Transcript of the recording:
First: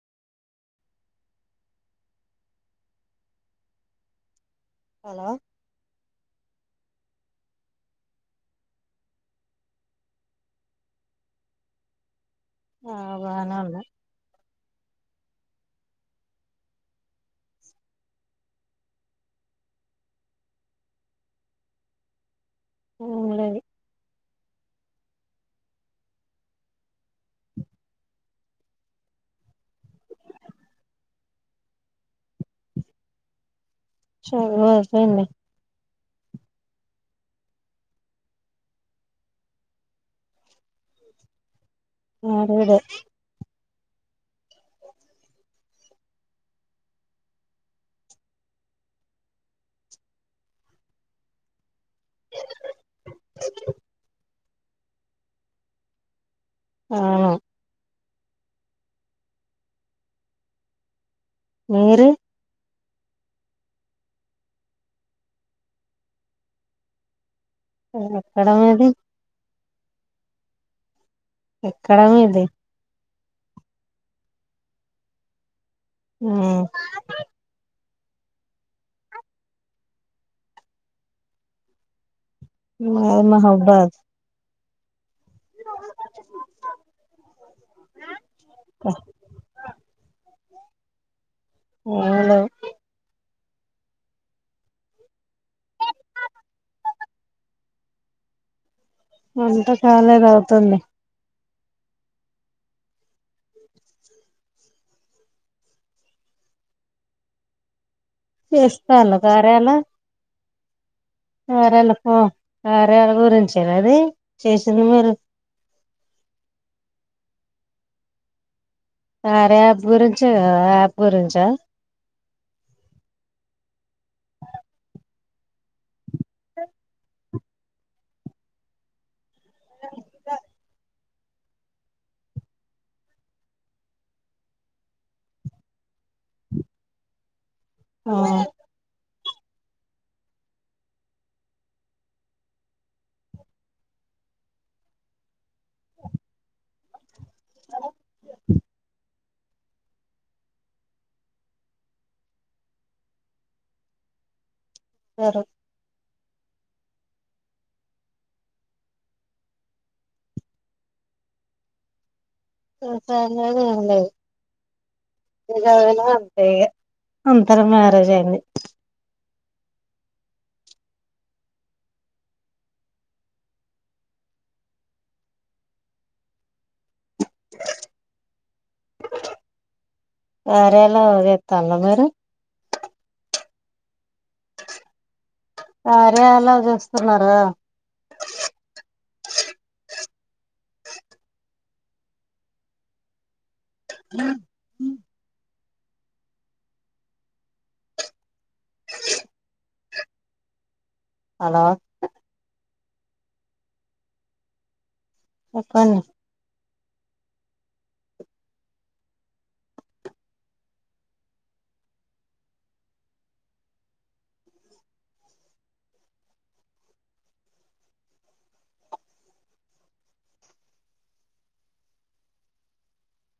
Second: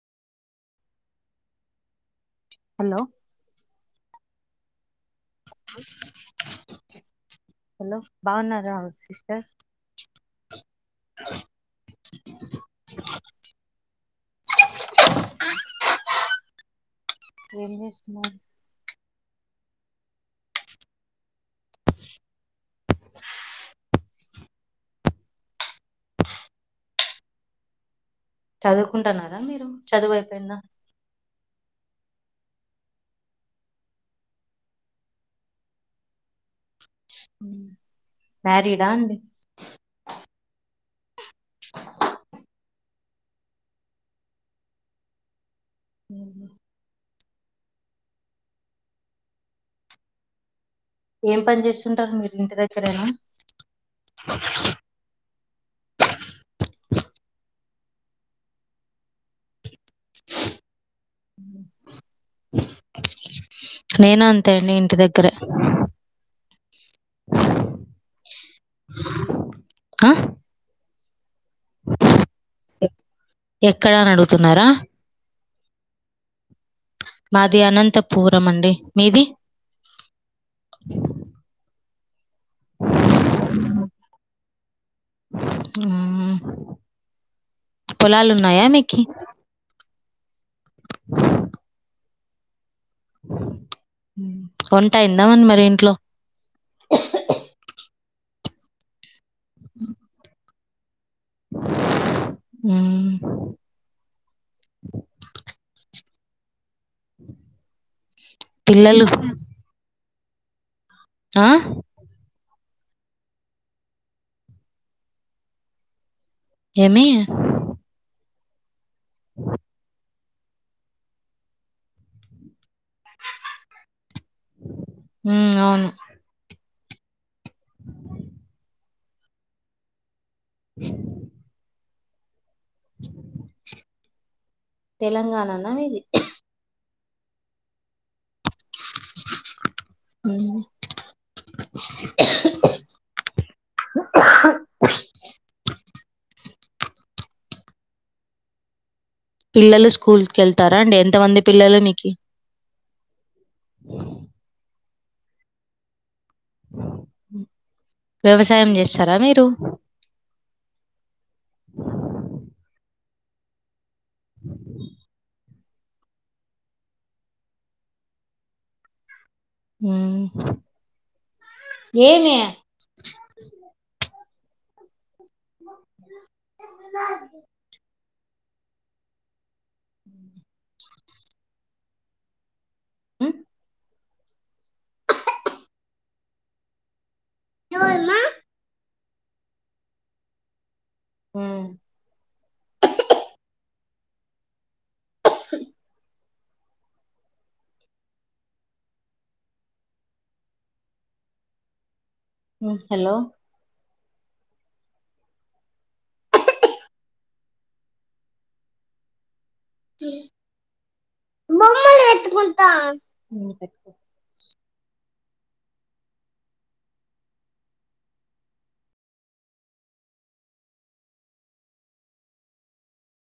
Hello hello hello బాగున్నారా sister ఆ బానేఉన్నాం ఏం చేస్తున్నారు ఏం లేదు చదువుకుంటున్నారా మీరు చదువు అయిపోయిందా చోవు అయిపోయింది అ మ్యారీడా అండి మరేదే ఉ ఏం పని చేస్తుంటారు మీరు ఇంటి దగ్గరేనా ఆ మీరు నేను అంతే అండి ఇంటి దగ్గరే ఎక్కడ మీది ఆ ఎక్కడ మీది ఎక్కడా అని అడుగుతున్నారా ఆ మాది అనంతపురం అండి మీది ఇయ్యి మెహేబ్బాద్ పొలాలు ఉన్నాయా మీకి ఆ లేవు వంటాయిందా మరి ఇంట్లో ఎంత చాలాగా అవుతుంది మ్ పిల్లలు చేస్తాను గార్యాల ఆ ఆరేళ్ళ పో ఆరయళ్ళ గురించే గాదు, చేసింది మీరు. ఏమి సర యాప్ గురించా యాప్ గురించా మ్ అవును తెలంగాణనా నీది ఆ అ పిల్లలు స్కూల్కి వెళ్తారా అండి ఎంతమంది పిల్లలు మీకి వర వ్యవసాయం చేస్తారా మీరు ఇంకా ఏం లేదు ఏం లేదు అ అంతే అంతర మ్యారేజ్ ఆవి మ్ ఏమే [unintelligible] వరల [unintelligible] మీరు హ్మ్ ఆరాలా చేూస్తున్నారా చోలీ మ్ మ్ హలో ఉం హలో చెప్పండి బొమ్మలు ఎటుకుంట [unintelligible]